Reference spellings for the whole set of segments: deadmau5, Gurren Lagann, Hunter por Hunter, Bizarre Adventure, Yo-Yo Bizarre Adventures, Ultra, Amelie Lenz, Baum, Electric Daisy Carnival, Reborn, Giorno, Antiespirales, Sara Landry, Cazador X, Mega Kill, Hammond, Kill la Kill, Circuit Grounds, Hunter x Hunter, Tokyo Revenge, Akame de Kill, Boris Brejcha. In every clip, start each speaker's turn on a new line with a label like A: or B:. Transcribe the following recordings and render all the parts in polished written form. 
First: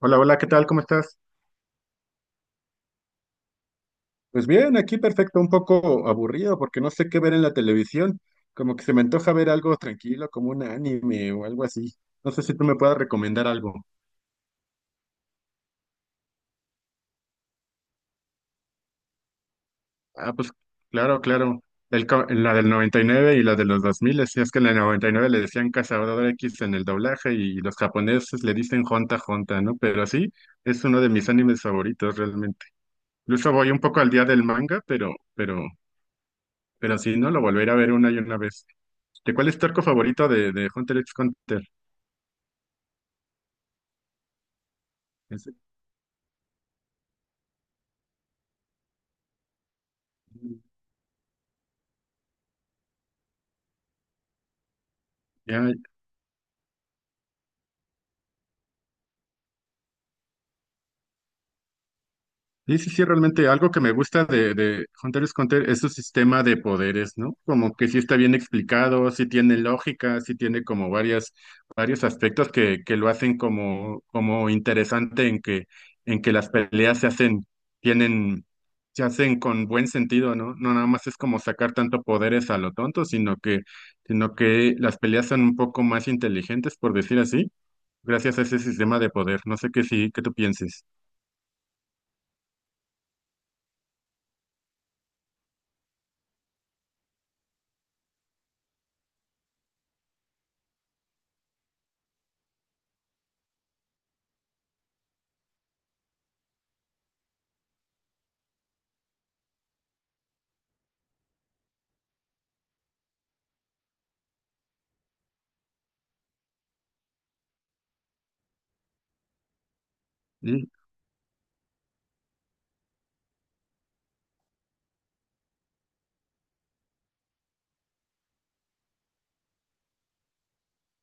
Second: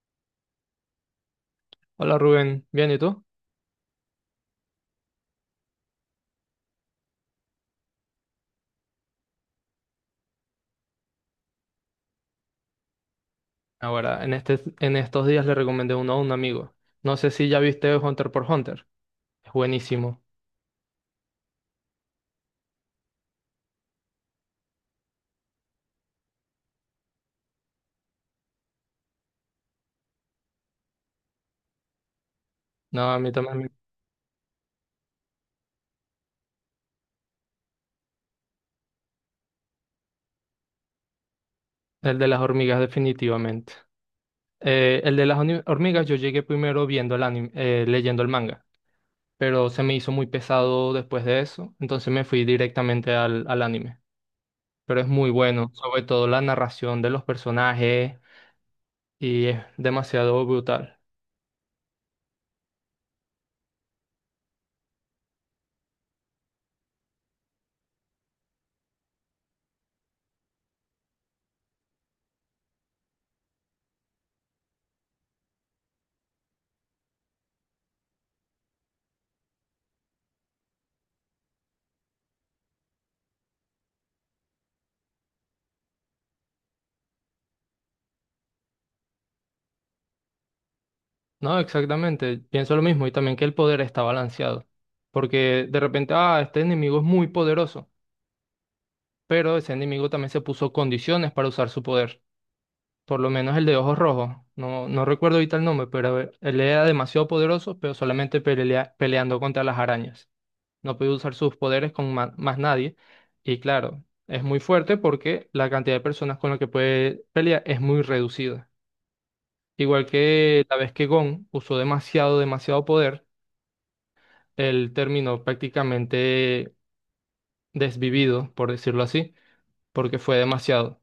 A: Hola, hola, ¿qué tal? ¿Cómo estás?
B: Hola Rubén, ¿bien y tú?
A: Pues bien, aquí perfecto, un poco aburrido porque no sé qué ver en la televisión. Como que se me antoja ver algo tranquilo, como un anime o algo así. No sé si tú me puedas recomendar algo.
B: Ahora, en estos días le recomendé uno a un amigo. No sé si ya viste Hunter por Hunter. Es buenísimo.
A: Ah, pues claro, claro. La del 99 y la de los 2000, si es que en la 99 le decían Cazador X en el doblaje y los japoneses le dicen Honta Honta, ¿no? Pero sí, es uno de mis animes favoritos realmente.
B: No, a mí
A: Incluso
B: también.
A: voy un poco al día del manga, pero sí, ¿no? Lo volveré a ver una y una vez. ¿De cuál es tu arco favorito de Hunter x Hunter?
B: El de las hormigas, definitivamente. El de las
A: Es-
B: hormigas, yo llegué primero viendo el anime, leyendo el manga, pero se me hizo muy pesado después de eso, entonces me fui directamente al anime. Pero es muy bueno,
A: ya-
B: sobre todo la narración de los personajes y es demasiado brutal.
A: sí, sí, sí, realmente algo que me gusta de Hunter x Hunter es su sistema de poderes, ¿no? Como que sí está bien explicado, sí tiene lógica, sí tiene como varios aspectos que lo hacen como interesante en que las peleas tienen, se hacen con buen sentido, ¿no? No nada más es como sacar tanto poderes a lo tonto, sino que las peleas son un poco más inteligentes, por decir así gracias a ese sistema de poder. No sé qué tú pienses.
B: No, exactamente. Pienso lo mismo y también que el poder está balanceado. Porque de repente, ah, este enemigo es muy poderoso, pero ese enemigo también se puso condiciones para usar su poder. Por lo menos el de ojos rojos. No recuerdo ahorita el nombre, pero a ver, él era demasiado poderoso, pero solamente peleando contra las arañas. No podía usar sus poderes con más nadie. Y claro, es muy fuerte porque la cantidad de personas con las que puede pelear es muy reducida. Igual que
A: Y-
B: la vez que Gon usó demasiado poder. Él terminó prácticamente desvivido, por decirlo así, porque fue demasiado.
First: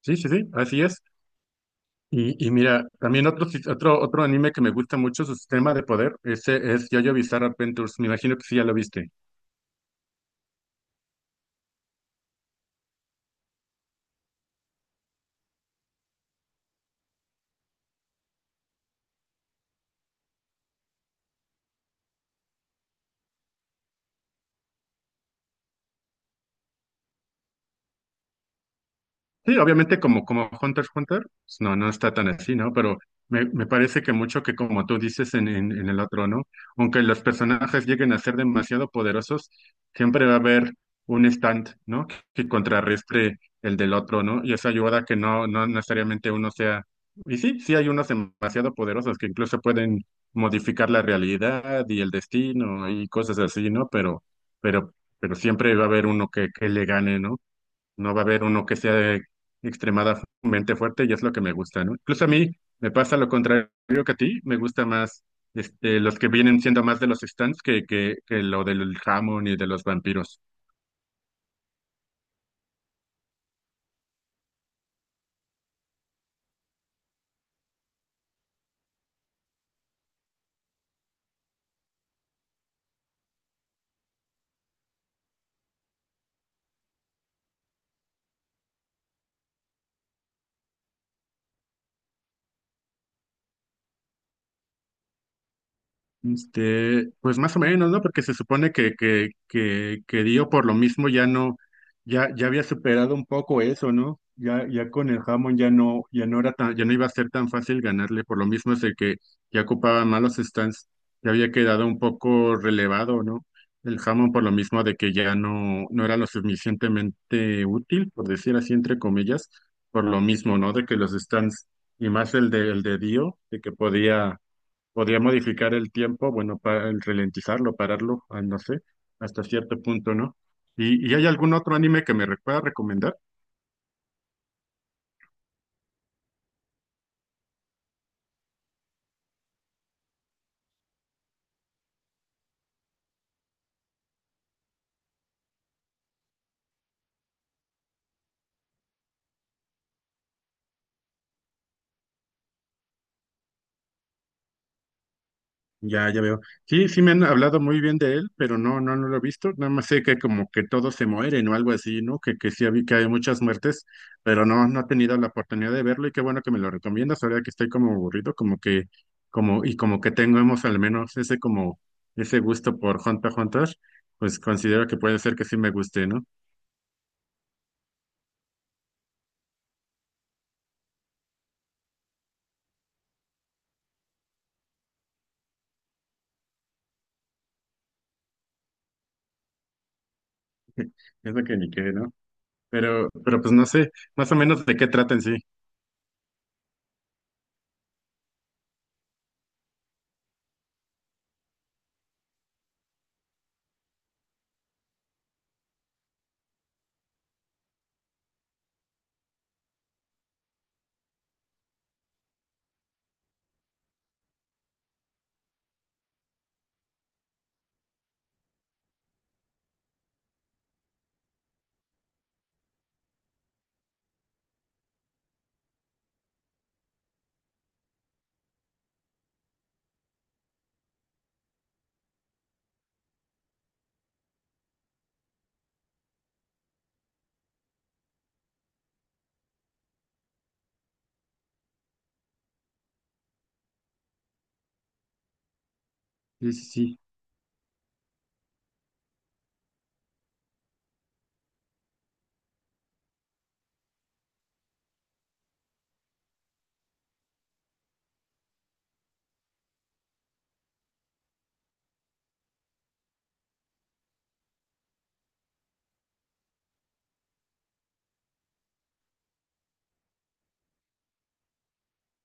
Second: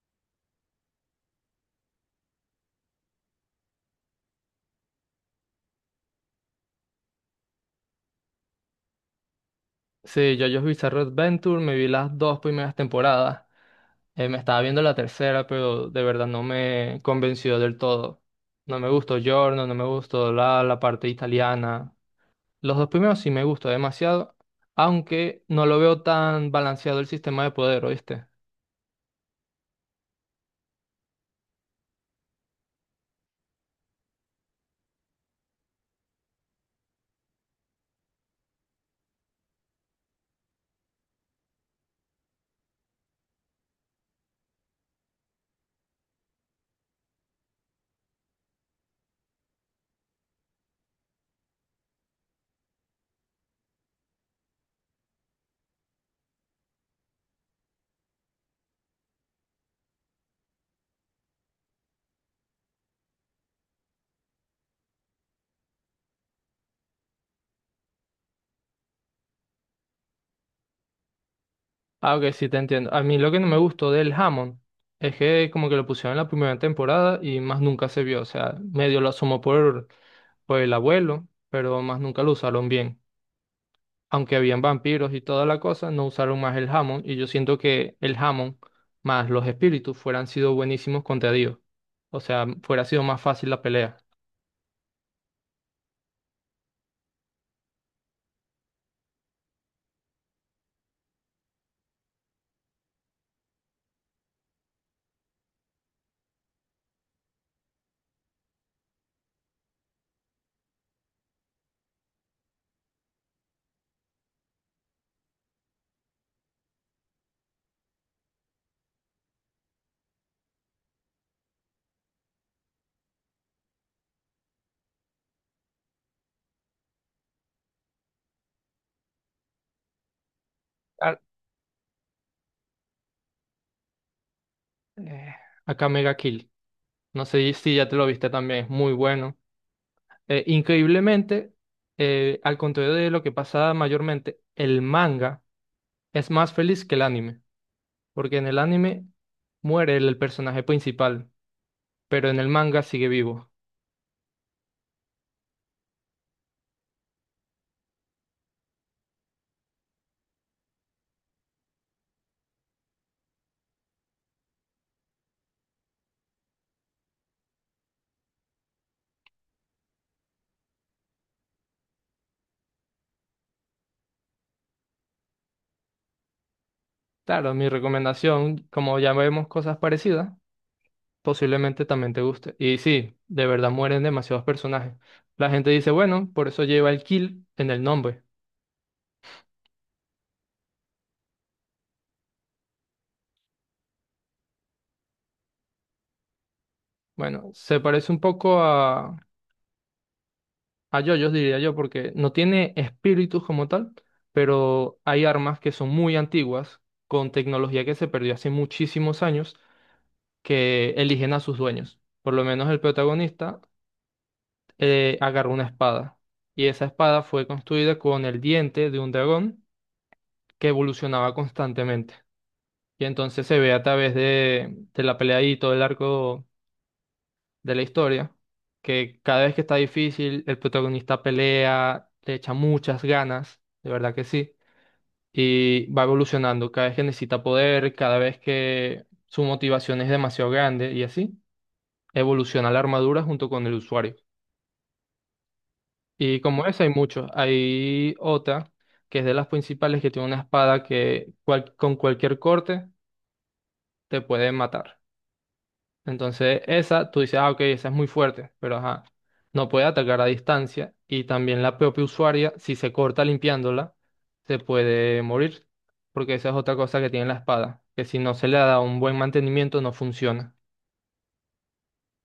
A: Sí, sí, sí, así es. Y mira, también otro anime que me gusta mucho, su sistema de poder, ese es Yo-Yo Bizarre Adventures. Me imagino que sí ya lo viste.
B: Sí, yo Bizarre Adventure, me vi las dos primeras temporadas. Me estaba viendo la tercera, pero de verdad no me convenció del todo. No me gustó Giorno, no me gustó la parte italiana. Los dos primeros sí me gustó demasiado, aunque no lo veo tan balanceado el sistema de poder, ¿oíste?
A: Sí, obviamente como Hunter x Hunter, pues, no está tan así, ¿no? Pero me parece que mucho que como tú dices en el otro, ¿no? Aunque los personajes lleguen a ser demasiado poderosos, siempre va a haber un stand, ¿no? Que contrarrestre el del otro, ¿no? Y eso ayuda a que no necesariamente uno sea. Y sí, sí hay unos demasiado poderosos que incluso pueden modificar la realidad y el destino y cosas así, ¿no? Pero siempre va a haber uno que le gane, ¿no? No va a haber uno que sea extremadamente fuerte y es lo que me gusta, ¿no? Incluso a mí me pasa lo contrario que a ti, me gusta más los que vienen siendo más de los stands que lo del jamón y de los vampiros.
B: Ah, ok, sí, te entiendo. A mí lo que no me gustó del Hammond es que como que lo pusieron en la primera temporada y más nunca se vio. O sea, medio lo asomó por el abuelo, pero más nunca lo usaron bien. Aunque habían vampiros y toda la cosa, no usaron más el Hammond y yo siento que el Hammond más los espíritus fueran sido buenísimos contra Dios. O sea, fuera sido más fácil la pelea.
A: Pues más o menos, ¿no? Porque se supone que Dio por lo mismo ya no, ya había superado un poco eso, ¿no? Ya con el Hammond ya no iba a ser tan fácil ganarle, por lo mismo es el que ya ocupaba malos stands, ya había quedado un poco relevado, ¿no? El Hammond por lo mismo de que ya no era lo suficientemente útil, por decir así, entre comillas, por lo mismo, ¿no? De que los stands, y más el de Dio, de que podía Podría modificar el tiempo, bueno, para el ralentizarlo, pararlo, ah, no sé, hasta cierto punto, ¿no? ¿Y
B: Ah,
A: hay algún otro anime que pueda recomendar?
B: eh, Acá Mega Kill. No sé si ya te lo viste también, es muy bueno. Increíblemente, al contrario de lo que pasa mayormente, el manga es más feliz que el anime, porque en el anime muere el personaje principal, pero en el manga sigue vivo.
A: Ya, ya veo. Sí, sí me han hablado muy bien de él, pero no, no, no lo he visto. Nada más sé que como que todos se mueren o algo así, ¿no? Que sí vi que hay muchas muertes, pero no he tenido la oportunidad de verlo y qué bueno que me lo recomiendas ahora que estoy como aburrido, y como que tengamos al menos ese gusto por Hunter x Hunter, pues considero que puede ser que sí me guste, ¿no?
B: Claro, mi recomendación, como ya vemos cosas parecidas, posiblemente también te guste. Y sí, de verdad mueren demasiados personajes. La gente dice, bueno, por eso lleva el kill en el nombre.
A: Es de que ni qué, ¿no? Pero pues no sé, más o menos de qué trata en sí.
B: Bueno, se parece un poco a yoyos, diría yo, porque no tiene espíritus como tal, pero hay armas que son muy antiguas, con tecnología que se perdió hace muchísimos años, que eligen a sus dueños. Por lo menos el protagonista agarró una espada, y esa espada fue construida con el diente de un dragón que evolucionaba constantemente. Y entonces se ve a través de la pelea y todo el arco de la historia, que cada vez que está difícil, el protagonista pelea, le echa muchas ganas, de verdad que sí, y va evolucionando cada vez que necesita poder, cada vez que su motivación es demasiado grande y así, evoluciona la armadura junto con el usuario. Y
A: Sí, sí,
B: como esa hay
A: sí.
B: muchos, hay otra que es de las principales que tiene una espada que con cualquier corte te puede matar. Entonces, esa, tú dices, ah, ok, esa es muy fuerte, pero ajá, no puede atacar a distancia y también la propia usuaria, si se corta limpiándola, se puede morir, porque esa es otra cosa que tiene la espada, que si no se le da un buen mantenimiento no funciona.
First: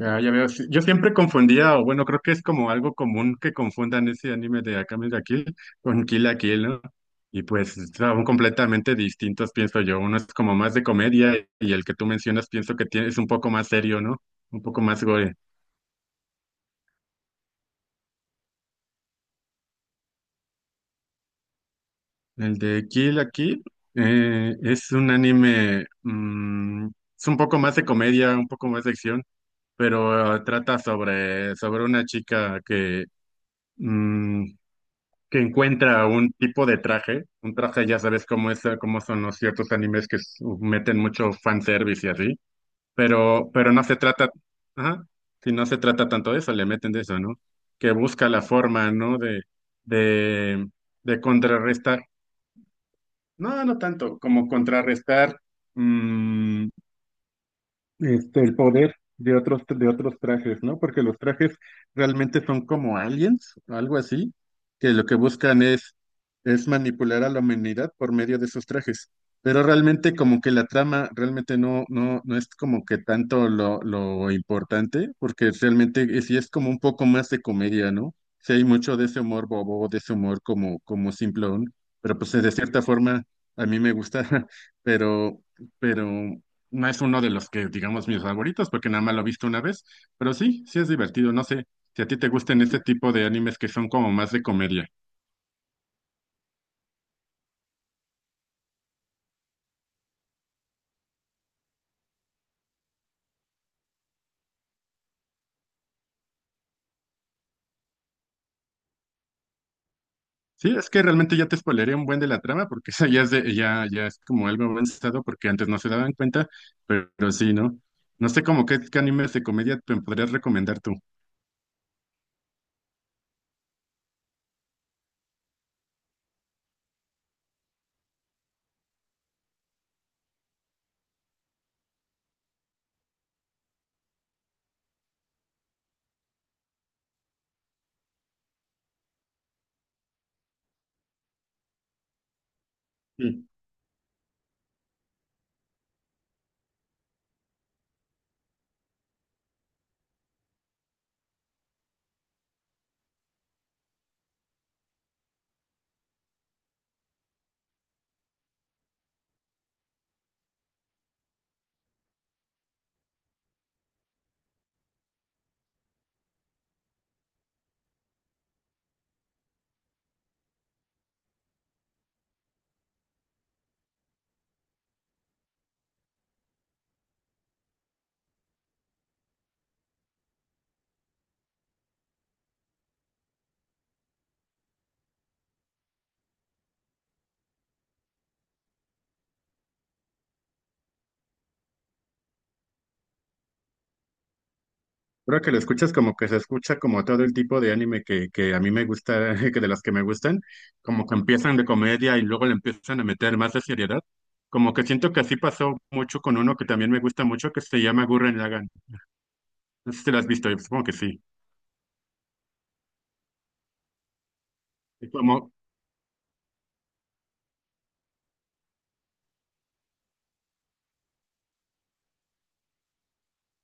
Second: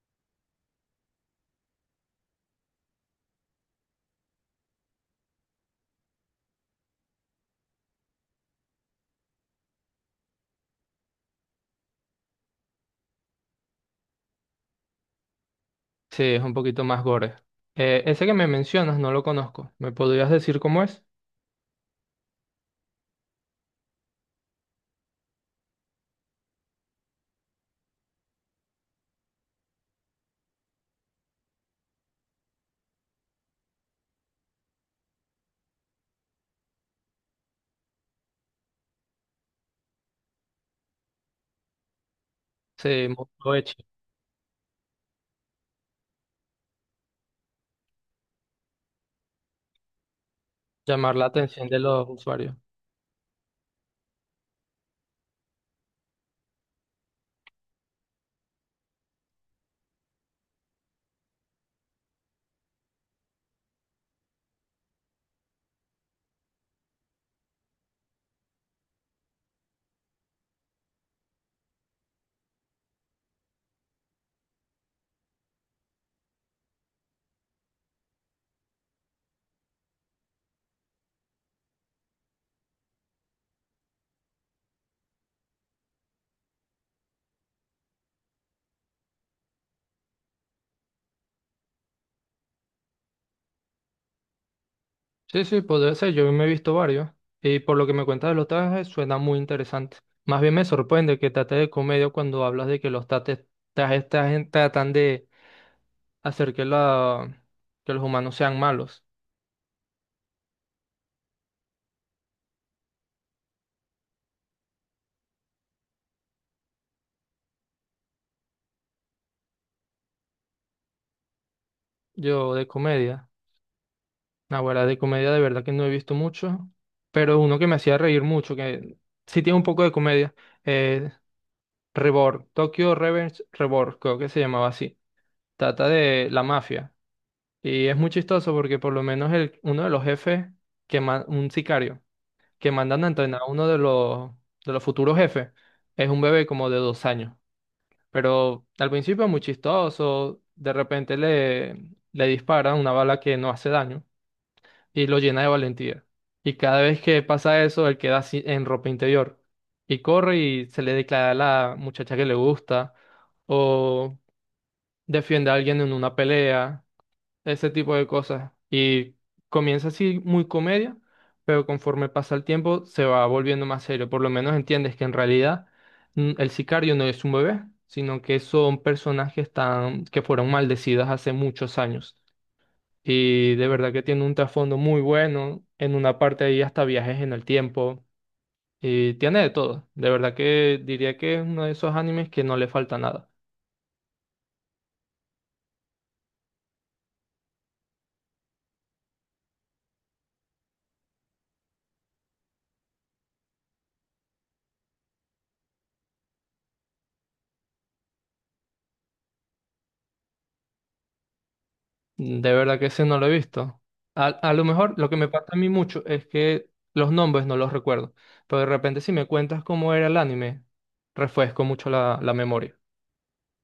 A: Ah, ya veo. Sí. Yo siempre confundía, o bueno, creo que es como algo común que confundan ese anime de Akame de Kill con Kill la Kill, ¿no? Y pues son completamente distintos, pienso yo. Uno es como más de comedia y el que tú mencionas pienso que tiene, es un poco más serio, ¿no? Un poco más gore.
B: Sí, es un poquito más gore. Ese que me mencionas no lo conozco, ¿me podrías decir cómo es?
A: El de Kill la Kill es un anime, es un poco más de comedia, un poco más de acción pero trata sobre una chica mm, que encuentra un tipo de traje, un traje ya sabes cómo es, cómo son los ciertos animes que meten mucho fanservice y así, pero,
B: Lo
A: pero
B: eche,
A: no se trata, ajá, si no se trata tanto de eso, le meten de eso, ¿no? Que busca la forma, ¿no? De,
B: llamar
A: de
B: la atención de
A: contrarrestar,
B: los usuarios.
A: no, no tanto, como contrarrestar. mm, el poder de otros, trajes, ¿no? Porque los trajes realmente son como aliens, algo así, que lo que buscan es manipular a la humanidad por medio de sus trajes. Pero realmente como que la trama realmente no es como que tanto lo importante, porque realmente sí es como un poco más de comedia, ¿no? Sí hay mucho de ese humor bobo, de ese humor como simplón, pero pues de cierta forma a mí me gusta, pero, pero no es uno de los que, digamos, mis favoritos, porque nada más lo he visto una vez, pero sí, sí es divertido. No sé si a ti te gusten este tipo de animes que son como más de comedia.
B: Sí, sí, podría ser. Yo me he visto varios. Y por lo que me cuentas de los trajes, suena muy interesante. Más bien me sorprende que trate de comedia cuando hablas de que los trajes, tratan de hacer que, que los humanos sean malos.
A: Sí, es que realmente ya te spoileré un buen de la trama, porque esa ya es como algo avanzado, porque antes no se daban cuenta, pero sí, ¿no? No sé como qué animes de comedia te podrías recomendar tú.
B: Yo de comedia. Ahora de comedia de verdad que no he visto mucho. Pero uno que me hacía reír mucho, que sí tiene un poco de comedia. Eh, Reborn, Tokyo Revenge Reborn, creo que se llamaba así. Trata de la mafia. Y es muy chistoso porque por lo menos uno de los jefes, que un sicario, que mandan a entrenar a uno de de los futuros jefes, es un bebé como de 2 años. Pero al principio es muy chistoso, de repente le dispara una bala que no hace daño y lo llena de valentía. Y cada vez que pasa eso, él queda así en ropa interior y corre y se le declara a la muchacha que le gusta o defiende a alguien en una pelea, ese tipo de cosas. Y comienza así muy comedia, pero conforme pasa el tiempo se va volviendo más serio. Por lo menos entiendes que en realidad, mm, el sicario no es un bebé, sino que son personajes tan, que fueron maldecidas hace muchos años. Y de verdad que tiene un trasfondo muy bueno. En una parte ahí hasta viajes en el tiempo. Y tiene de todo. De verdad que diría que es uno de esos animes que no le falta nada.
A: Creo que lo escuchas como que se escucha como todo el tipo de anime que a mí me gusta, que de los que me gustan, como que empiezan de comedia y luego le empiezan a meter más de seriedad. Como que siento que así pasó mucho con uno que también me gusta mucho, que se llama Gurren Lagann. No sé si lo has visto, yo supongo que sí.
B: De verdad que ese no lo he visto. A lo mejor
A: Y
B: lo que me pasa
A: como,
B: a mí mucho es que los nombres no los recuerdo, pero de repente si me cuentas cómo era el anime, refresco mucho la memoria.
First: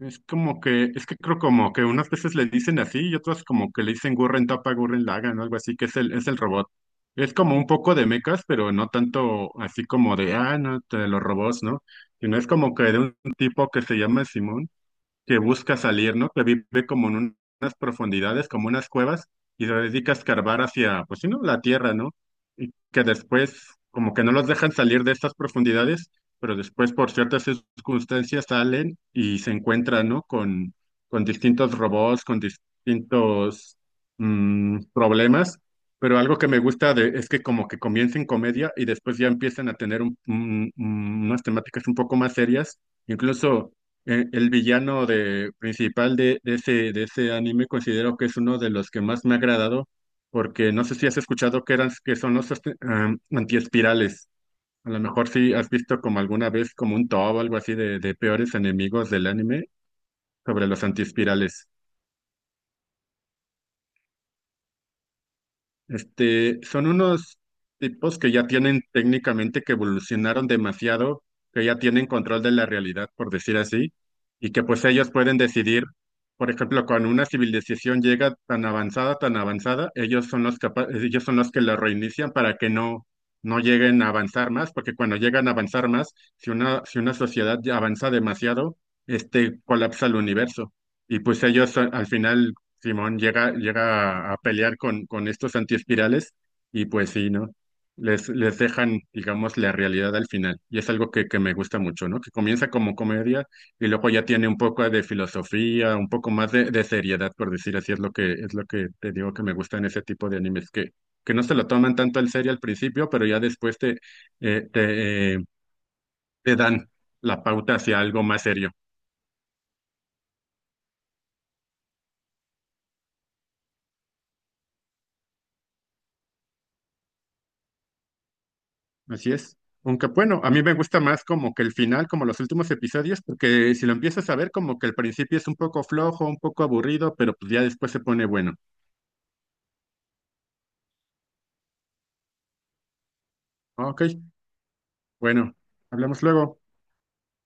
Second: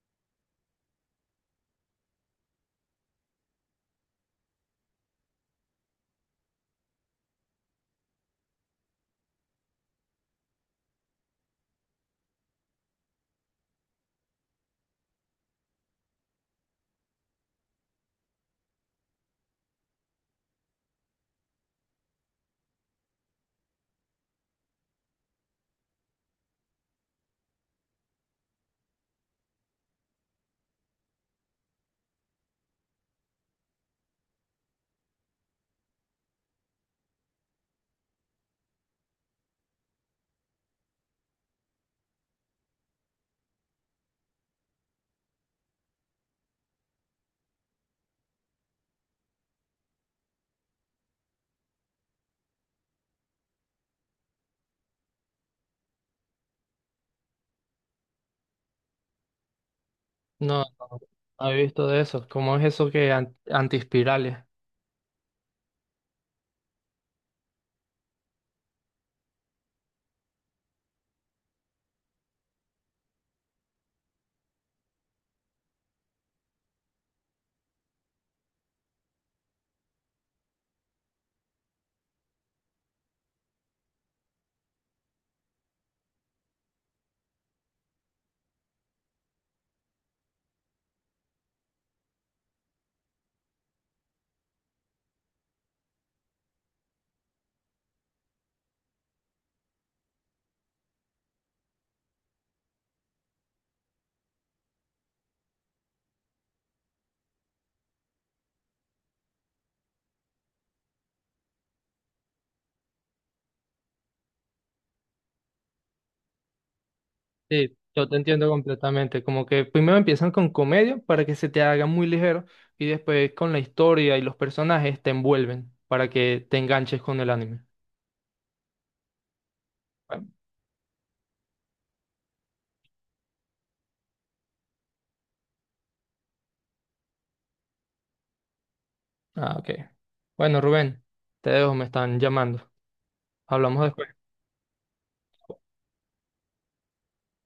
A: es que creo como que unas veces le dicen así y otras como que le dicen Gurren Tapa, Gurren Lagann o algo así, que es el robot. Es como un poco de mechas, pero no tanto así como de, ah, no, los robots, ¿no? Sino es como que de un tipo que se llama Simón que busca salir, ¿no? Que vive como en unas profundidades, como unas cuevas, y se dedica a escarbar hacia, pues sí, ¿no? La tierra, ¿no? Y que después, como que no los dejan salir de estas profundidades, pero después por ciertas circunstancias salen y se encuentran, ¿no? Con distintos robots, con distintos problemas. Pero algo que me gusta de, es que como que comiencen comedia y después ya empiezan a tener unas temáticas un poco más serias. Incluso el villano principal de ese anime considero que es uno de los que más me ha agradado, porque no sé si has escuchado que eran, que son los antiespirales. A lo mejor sí has visto como alguna vez como un top o algo así de peores enemigos del anime
B: No,
A: sobre los
B: no he
A: antiespirales.
B: visto de eso. ¿Cómo es eso que antiespirales?
A: Son unos tipos que ya tienen técnicamente que evolucionaron demasiado, que ya tienen control de la realidad, por decir así, y que pues ellos pueden decidir, por ejemplo, cuando una civilización llega tan avanzada, ellos son los que la reinician para que no lleguen a avanzar más, porque cuando llegan a avanzar más, si una sociedad ya avanza demasiado, colapsa el universo. Y pues ellos al final Simón llega a pelear con estos antiespirales y pues sí, ¿no? Les dejan, digamos, la realidad al final. Y es algo que me gusta mucho, ¿no? Que comienza como comedia y luego ya tiene un poco de filosofía, un poco más de seriedad, por decir así, es lo que te digo que me gusta en ese tipo de animes, que no se lo toman tanto al serio al principio, pero ya después eh, te, eh, te dan la pauta
B: Sí,
A: hacia
B: yo te
A: algo más
B: entiendo
A: serio.
B: completamente. Como que primero empiezan con comedia para que se te haga muy ligero y después con la historia y los personajes te envuelven para que te enganches con el anime.
A: Así es. Aunque
B: Bueno.
A: bueno, a mí me gusta más como que el final, como los últimos episodios, porque si lo empiezas a ver, como que el principio es un poco flojo, un poco aburrido, pero pues ya después se pone bueno.
B: Ah, ok. Bueno, Rubén, te dejo, me están llamando. Hablamos
A: Ok,
B: después.
A: bueno, hablamos luego.